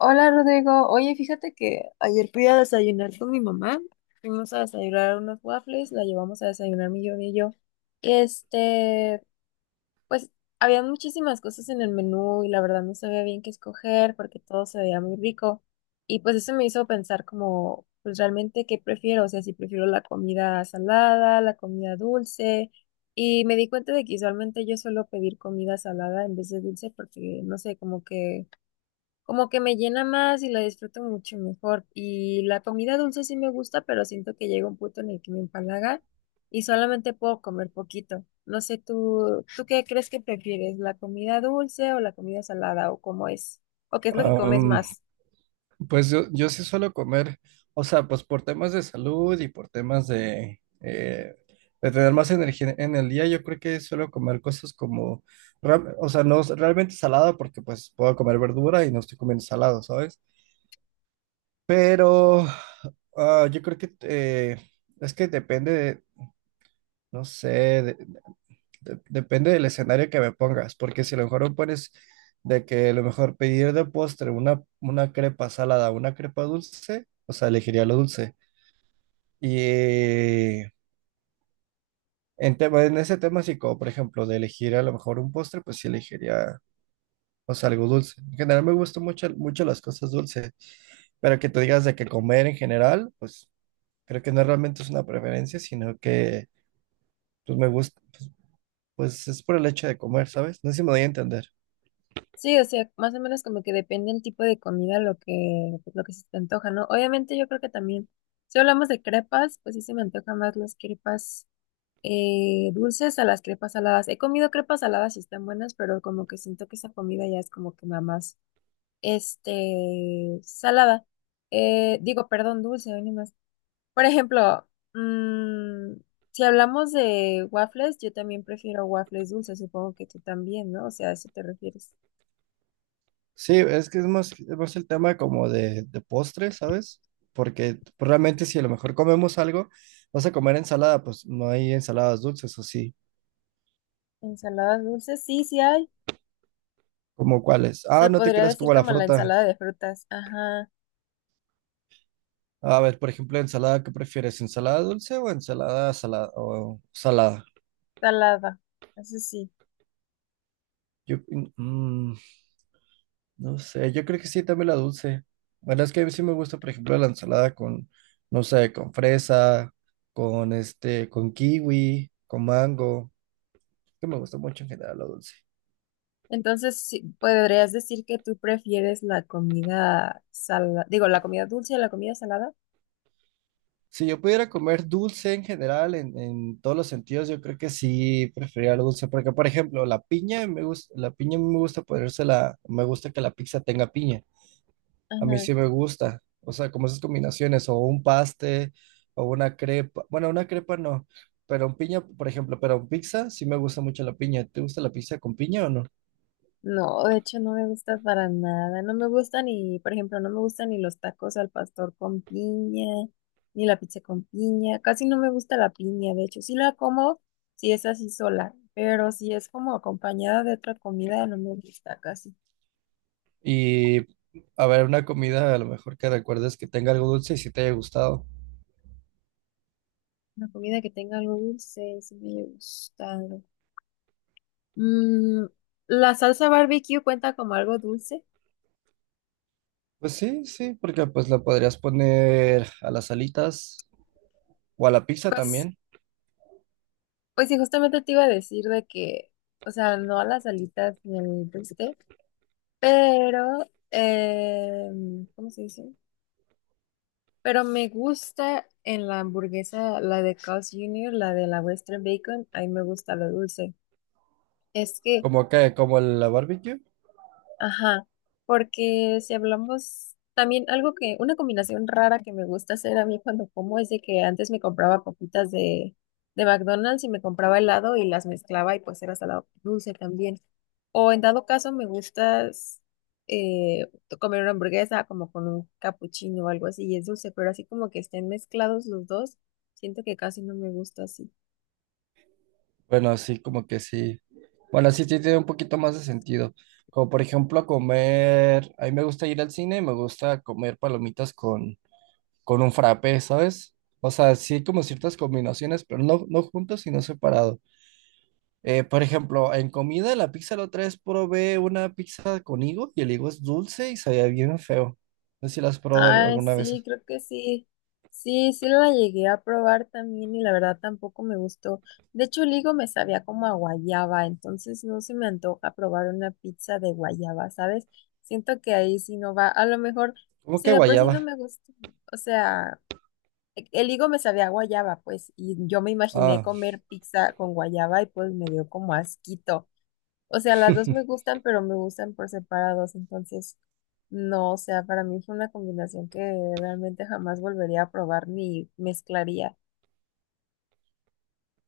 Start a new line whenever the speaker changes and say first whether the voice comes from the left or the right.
left: Hola Rodrigo, oye, fíjate que ayer fui a desayunar con mi mamá, fuimos a desayunar unos waffles, la llevamos a desayunar mi yo. Y pues había muchísimas cosas en el menú y la verdad no sabía bien qué escoger porque todo se veía muy rico. Y pues eso me hizo pensar como, pues realmente qué prefiero, o sea, si prefiero la comida salada, la comida dulce. Y me di cuenta de que usualmente yo suelo pedir comida salada en vez de dulce porque, no sé, como que me llena más y la disfruto mucho mejor. Y la comida dulce sí me gusta, pero siento que llega un punto en el que me empalaga y solamente puedo comer poquito. No sé, ¿Tú qué crees que prefieres? ¿La comida dulce o la comida salada? ¿O cómo es? ¿O qué es lo que comes
right: Am,
left: más?
right: pues yo sí suelo comer, o sea, pues por temas de salud y por temas de tener más energía en el día, yo creo que suelo comer cosas como, o sea, no es realmente salada porque pues puedo comer verdura y no estoy comiendo salado, ¿sabes? Pero yo creo que es que depende de, no sé, depende del escenario que me pongas, porque si a lo mejor me pones de que a lo mejor pedir de postre una crepa salada, una crepa dulce, o sea, elegiría lo dulce. Y en ese tema, sí, como por ejemplo, de elegir a lo mejor un postre, pues sí elegiría, o sea, algo dulce. En general me gustan mucho, mucho las cosas dulces, pero que tú digas de que comer en general, pues creo que no realmente es una preferencia, sino que pues me gusta, pues es por el hecho de comer, ¿sabes? No sé si me doy a entender.
left: Sí, o sea, más o menos como que depende el tipo de comida lo que, pues, lo que se te antoja, ¿no? Obviamente yo creo que también, si hablamos de crepas, pues sí se me antojan más las crepas, eh, dulces a las crepas saladas. He comido crepas saladas y están buenas, pero como que siento que esa comida ya es como que nada más, este, salada. Digo, perdón, dulce, hoy ni más. Por ejemplo, mm, si hablamos de waffles, yo también prefiero waffles dulces, supongo que tú también, ¿no? O sea, a eso te refieres.
right: Sí, es que es más el tema como de postre, ¿sabes? Porque pues, realmente si a lo mejor comemos algo, vas a comer ensalada, pues no hay ensaladas dulces o sí.
left: Ensaladas dulces, sí, sí hay.
right: ¿Cómo cuáles?
left: Se
right: Ah, no te
left: podría
right: creas
left: decir
right: como la
left: como la
right: fruta.
left: ensalada de frutas. Ajá,
right: A ver, por ejemplo, ensalada, ¿qué prefieres? ¿Ensalada dulce o ensalada salada o salada?
left: salada. Eso sí.
right: Yo, mm, no sé, yo creo que sí, también la dulce. Bueno, es que a mí sí me gusta, por ejemplo, la ensalada con, no sé, con fresa, con este, con kiwi, con mango. Que me gusta mucho en general lo dulce.
left: Entonces, sí, ¿podrías decir que tú prefieres la comida salada, digo, la comida dulce a la comida salada?
right: Si yo pudiera comer dulce en general, en todos los sentidos, yo creo que sí preferiría lo dulce, porque por ejemplo, la piña me gusta, la piña me gusta ponérsela, me gusta que la pizza tenga piña, a mí
left: Ajá.
right: sí me gusta, o sea, como esas combinaciones, o un paste, o una crepa, bueno, una crepa no, pero un piña, por ejemplo, pero un pizza sí me gusta mucho la piña. ¿Te gusta la pizza con piña o no?
left: No, de hecho no me gusta para nada. No me gusta ni, por ejemplo, no me gustan ni los tacos al pastor con piña, ni la pizza con piña. Casi no me gusta la piña, de hecho. Sí la como si es así sola, pero si es como acompañada de otra comida, no me gusta casi.
right: Y a ver, una comida a lo mejor que recuerdes que tenga algo dulce y si te haya gustado.
left: Una comida que tenga algo dulce, sí me gusta. Mm, ¿La salsa barbecue cuenta como algo dulce?
right: Pues sí, sí, porque pues la podrías poner a las alitas o a la pizza
left: Pues,
right: también,
left: pues sí, justamente te iba a decir de que, o sea, no a las alitas ni al brisket, pero, ¿cómo se dice? Pero me gusta en la hamburguesa, la de Carl's Junior, la de la Western Bacon, ahí me gusta lo dulce. Es que.
right: como que, como la barbecue.
left: Ajá, porque si hablamos también algo que, una combinación rara que me gusta hacer a mí cuando como es de que antes me compraba papitas de McDonald's y me compraba helado y las mezclaba y pues era salado dulce también. O en dado caso me gusta, eh, comer una hamburguesa como con un cappuccino o algo así y es dulce, pero así como que estén mezclados los dos, siento que casi no me gusta así.
right: Bueno, así como que sí. Bueno, así sí tiene un poquito más de sentido. Como por ejemplo comer, a mí me gusta ir al cine y me gusta comer palomitas con un frappé, ¿sabes? O sea, sí como ciertas combinaciones, pero no, no juntos, sino separado. Por ejemplo, en comida, la pizza la otra vez probé una pizza con higo y el higo es dulce y sabía bien feo. No sé si la has probado
left: Ay,
right: alguna
left: sí,
right: vez.
left: creo que sí. Sí, sí la llegué a probar también y la verdad tampoco me gustó. De hecho, el higo me sabía como a guayaba, entonces no se me antoja probar una pizza de guayaba, ¿sabes? Siento que ahí sí no va. A lo mejor,
right: ¿Cómo
left: si
right: que
left: de por sí no
right: guayaba?
left: me gusta, o sea, el higo me sabía a guayaba, pues, y yo me imaginé
right: Ah,
left: comer pizza con guayaba y pues me dio como asquito. O sea, las dos me gustan, pero me gustan por separados, entonces no, o sea, para mí fue una combinación que realmente jamás volvería a probar ni mezclaría.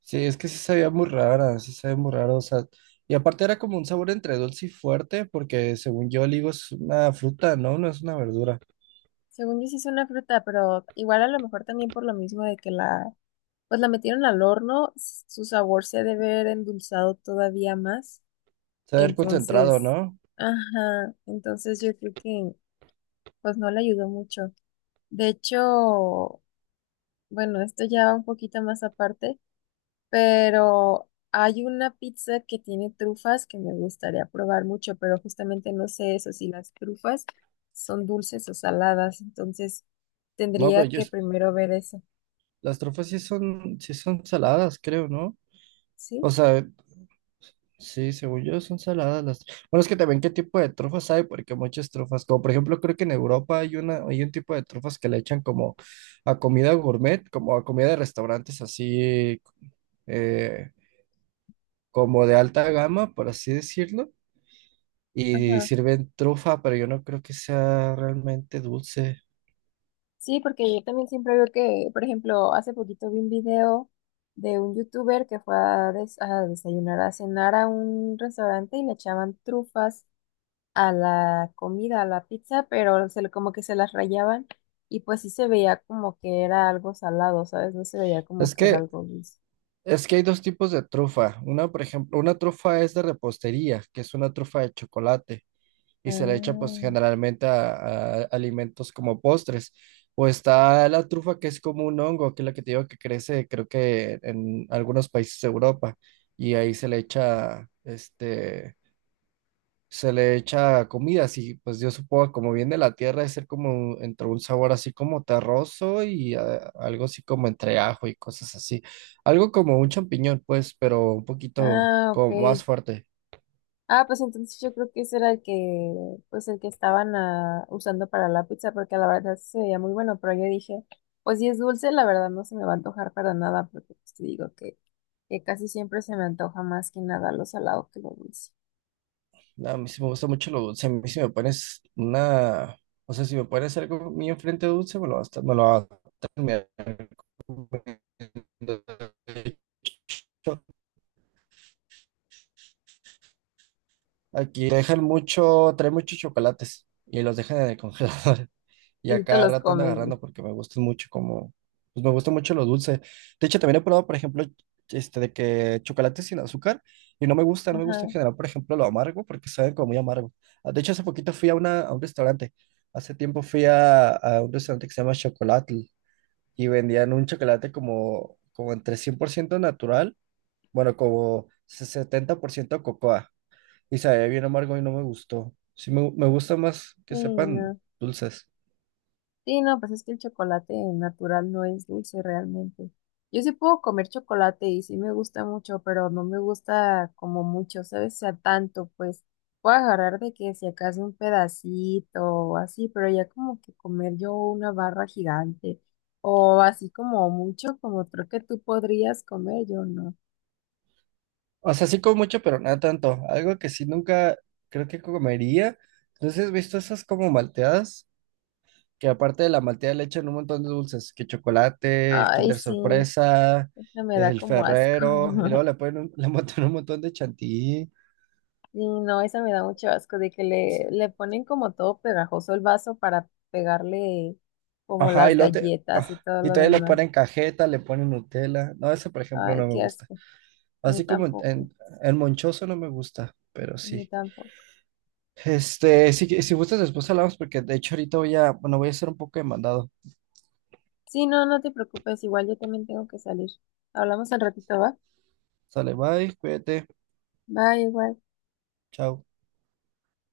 right: sí, es que sí sabía muy rara, sí sabía muy raro. O sea, y aparte era como un sabor entre dulce y fuerte, porque según yo el higo es una fruta, ¿no? No es una verdura.
left: Según yo sí es una fruta, pero igual a lo mejor también por lo mismo de que la, pues la metieron al horno, su sabor se ha de ver endulzado todavía más.
right: Saber concentrado,
left: Entonces,
right: ¿no?
left: ajá, entonces yo creo que pues no le ayudó mucho. De hecho, bueno, esto ya va un poquito más aparte. Pero hay una pizza que tiene trufas que me gustaría probar mucho, pero justamente no sé eso, si las trufas son dulces o saladas, entonces
right: No, pero
left: tendría
right: yo,
left: que primero ver eso,
right: las trufas sí son saladas, creo, ¿no? O
left: ¿sí?
right: sea, sí, según yo son saladas las... Bueno, es que también qué tipo de trufas hay, porque muchas trufas, como por ejemplo creo que en Europa hay una, hay un tipo de trufas que le echan como a comida gourmet, como a comida de restaurantes así, eh, como de alta gama, por así decirlo, y
left: Ajá.
right: sirven trufa, pero yo no creo que sea realmente dulce.
left: Sí, porque yo también siempre veo que, por ejemplo, hace poquito vi un video de un youtuber que fue a desayunar, a cenar a un restaurante y le echaban trufas a la comida, a la pizza, pero como que se las rayaban y pues sí se veía como que era algo salado, ¿sabes? No se veía como
right: Es
left: que era
right: que,
left: algo dulce.
right: es que hay dos tipos de trufa. Una, por ejemplo, una trufa es de repostería, que es una trufa de chocolate. Y se le echa pues generalmente a alimentos como postres. O está la trufa que es como un hongo, que es la que te digo que crece creo que en algunos países de Europa y ahí se le echa este se le echa comida, así pues yo supongo como viene de la tierra, es ser como entre un sabor así como terroso y algo así como entre ajo y cosas así. Algo como un champiñón, pues, pero un
left: Ah,
right: poquito
left: ah, ok.
right: como más fuerte.
left: Ah, pues entonces yo creo que ese era el que, pues el que estaban, usando para la pizza, porque la verdad sí se veía muy bueno, pero yo dije, pues si es dulce, la verdad no se me va a antojar para nada, porque pues te digo que casi siempre se me antoja más que nada lo salado que lo dulce.
right: No, a mí sí me gusta mucho lo dulce. A mí si me pones una, o sea, si me pones algo mío enfrente dulce, me lo vas a, me lo vas a terminar comiendo. Aquí dejan mucho, trae muchos chocolates y los dejan en el congelador. Y
left: Y tú
right: a
left: te
right: cada
left: los
right: rato ando
left: comes, ¿sí?
right: agarrando porque me gustan mucho como, pues me gusta mucho lo dulce. De hecho, también he probado, por ejemplo, este de que chocolate sin azúcar y no me gusta, no me gusta en
left: Ajá,
right: general, por ejemplo, lo amargo porque saben como muy amargo. Ah, de hecho, hace poquito fui a una, a un restaurante. Hace tiempo fui a un restaurante que se llama Chocolatl y vendían un chocolate como, como entre 100% natural, bueno, como 70% cocoa y sabía bien amargo y no me gustó. Sí, me gusta más
left: sí,
right: que sepan
left: no.
right: dulces.
left: Sí, no, pues es que el chocolate natural no es dulce realmente. Yo sí puedo comer chocolate y sí me gusta mucho, pero no me gusta como mucho, ¿sabes? O sea, tanto, pues puedo agarrar de que si acaso un pedacito o así, pero ya como que comer yo una barra gigante o así como mucho, como creo que tú podrías comer, yo no.
right: O sea, sí como mucho, pero nada tanto. Algo que sí nunca creo que comería. Entonces, ¿has visto esas como malteadas? Que aparte de la malteada le echan un montón de dulces, que chocolate, el
left: Ay,
right: Kinder
left: sí,
right: Sorpresa,
left: eso me da
right: el
left: como asco.
right: Ferrero, y luego le ponen un, le botan un montón de chantilly.
left: Sí, no, esa me da mucho asco de que le ponen como todo pegajoso el vaso para pegarle como
right: Ajá,
left: las
right: y luego
left: galletas y
right: ah,
left: todo
right: y
left: lo
right: todavía le
left: demás.
right: ponen cajeta, le ponen Nutella. No, ese por ejemplo
left: Ay,
right: no me
left: qué
right: gusta.
left: asco. A mí
right: Así como
left: tampoco,
right: en Monchoso no me gusta, pero
left: a mí
right: sí.
left: tampoco.
right: Este, si gustas, después hablamos porque de hecho ahorita voy a, bueno, voy a hacer un poco de mandado.
left: Sí, no, no te preocupes, igual yo también tengo que salir. Hablamos al ratito, ¿va?
right: Sale, bye, cuídate,
left: Va igual.
right: chao.